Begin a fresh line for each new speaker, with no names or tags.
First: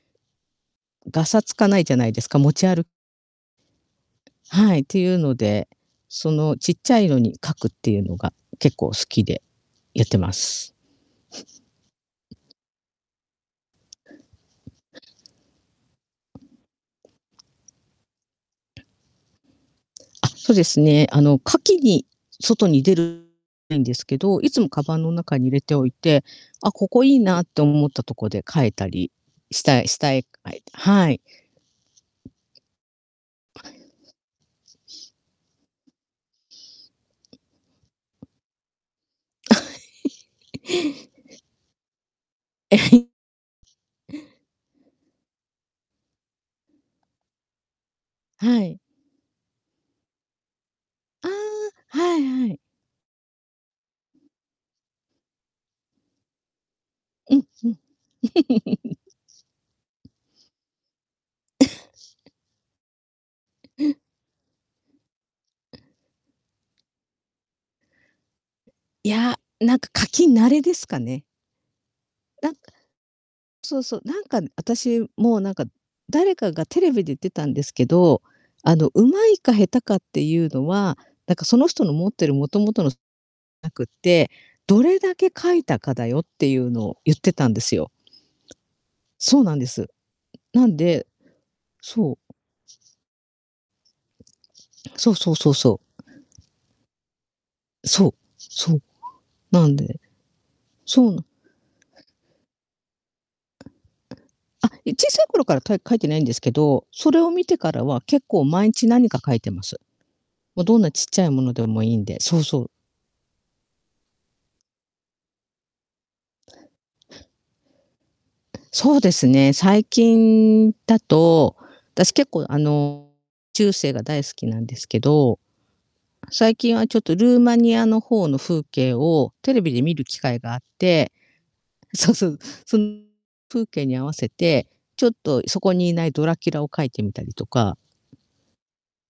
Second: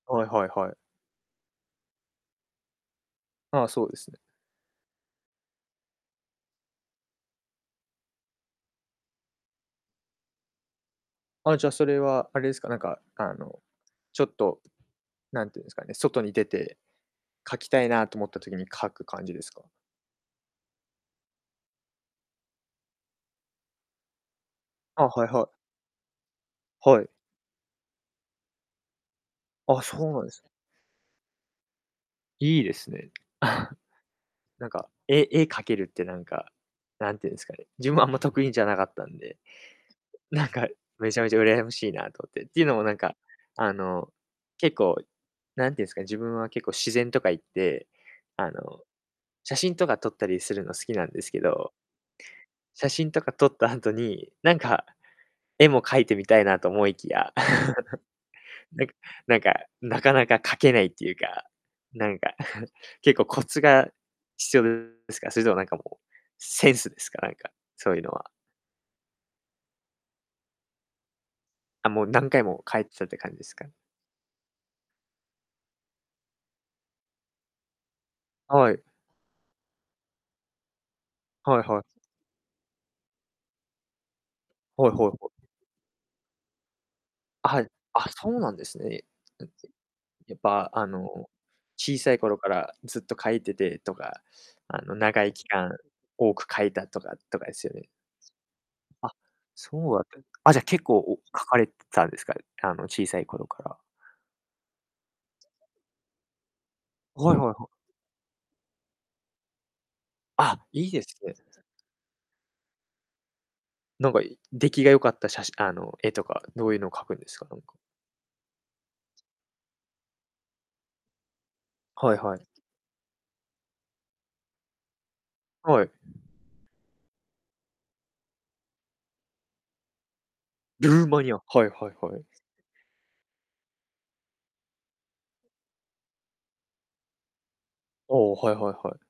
はいはいはい。
ガサつかないじゃないですか、持ち歩
ああ、そうですね。
はい。ていうので、そのちっちゃいのに描くっていうのが結構好きで、やってます。
あ、じゃそれはあれですか、なんか、あの、ちょっと、何て言うんですかね、外に出て、描きたいなと思った時に描く感じですか？
とですね、あの、描きに外に出る ないんですけど、いつもカバ
あ
ン
あ、
の
はい
中
は
に入
い。
れておいて、あ、こ
は
こ
い。
いいなって思ったとこで描いたり、した
あ、
いし
そ
た
うな
い
んです
描いたはい。
いいですね。
パイオ ニア。
なんか、絵絵描けるってなんか、何て言うんですかね、自分はあんま得意じゃなかったんで、
あ、
なんか、
ひ
めちゃめちゃ羨ましいなと思って。ていうのもなん か、あの、結構、何て言うんすかね、自分は結構自然とか行って、あ
はい。
の、写真とか撮ったりするの好きなんで
あ
すけど
あ、はいはい。
写真とか撮った後に、なんか、絵も描いてみたいなと思いきや、
うんふん。
なんか なんか、なかなか描けないっていうか、なんか、結構コツが 必要ですか？それともなんかもう、センスですか？なんか、そういうのは。
いや、なんか描き慣れですかね。
あ、もう何回
なんか、
も描いてたって感じですか？
そうそう、なんか、私も、なんか、誰かがテレビで言ってたんですけど、
は
あ
い。
の、上手いか下手かっていうのは、なんか、
は
そ
い
の
はい。
人の持ってる元々の なくって、ど
はいは
れ
いは
だ
い。
け描いたかだよっていうのを言ってたんで
あ、
すよ。
あ、そうなんですね。
そうなんで す。
やっ
な
ぱ、
ん
あ
で
の、小さ
そう。
い頃からずっと描いててとか、あの、
そう
長
そ
い
う
期
そう
間
そう。
多く描いたとかとかですよね。
そう、そう。
あ、
なん
そう
で、
だったあ、じゃあ、結構
そう
お
なん
描かれてたんですか？あの、小さい頃から。
あ、え、小さい頃から描い、描いてないんですけど、それを
はいは
見
いは
て
い。
からは、結構毎日何か描いてます。
あ、
ま、どん
い
な
いで
ちっ
す
ちゃい
ね。
物 でもいいんで、そうそう。
なんか、出来が良かったしゃしあの、絵とか、どういうのを描くんですか？なんか。
そうですね、最近だと、私
はい
結
はい。
構あの、中世が大好きなんですけど。
はい。
最近はちょっとルーマニアの方の風景をテレビで見る機会があっ
ルー
て
マニア。はいはい
そう
はい。
そう、そん 風景に合わせて、ちょっとそこにいないドラキュラを描いてみたりとか
ああ、はいはいはい。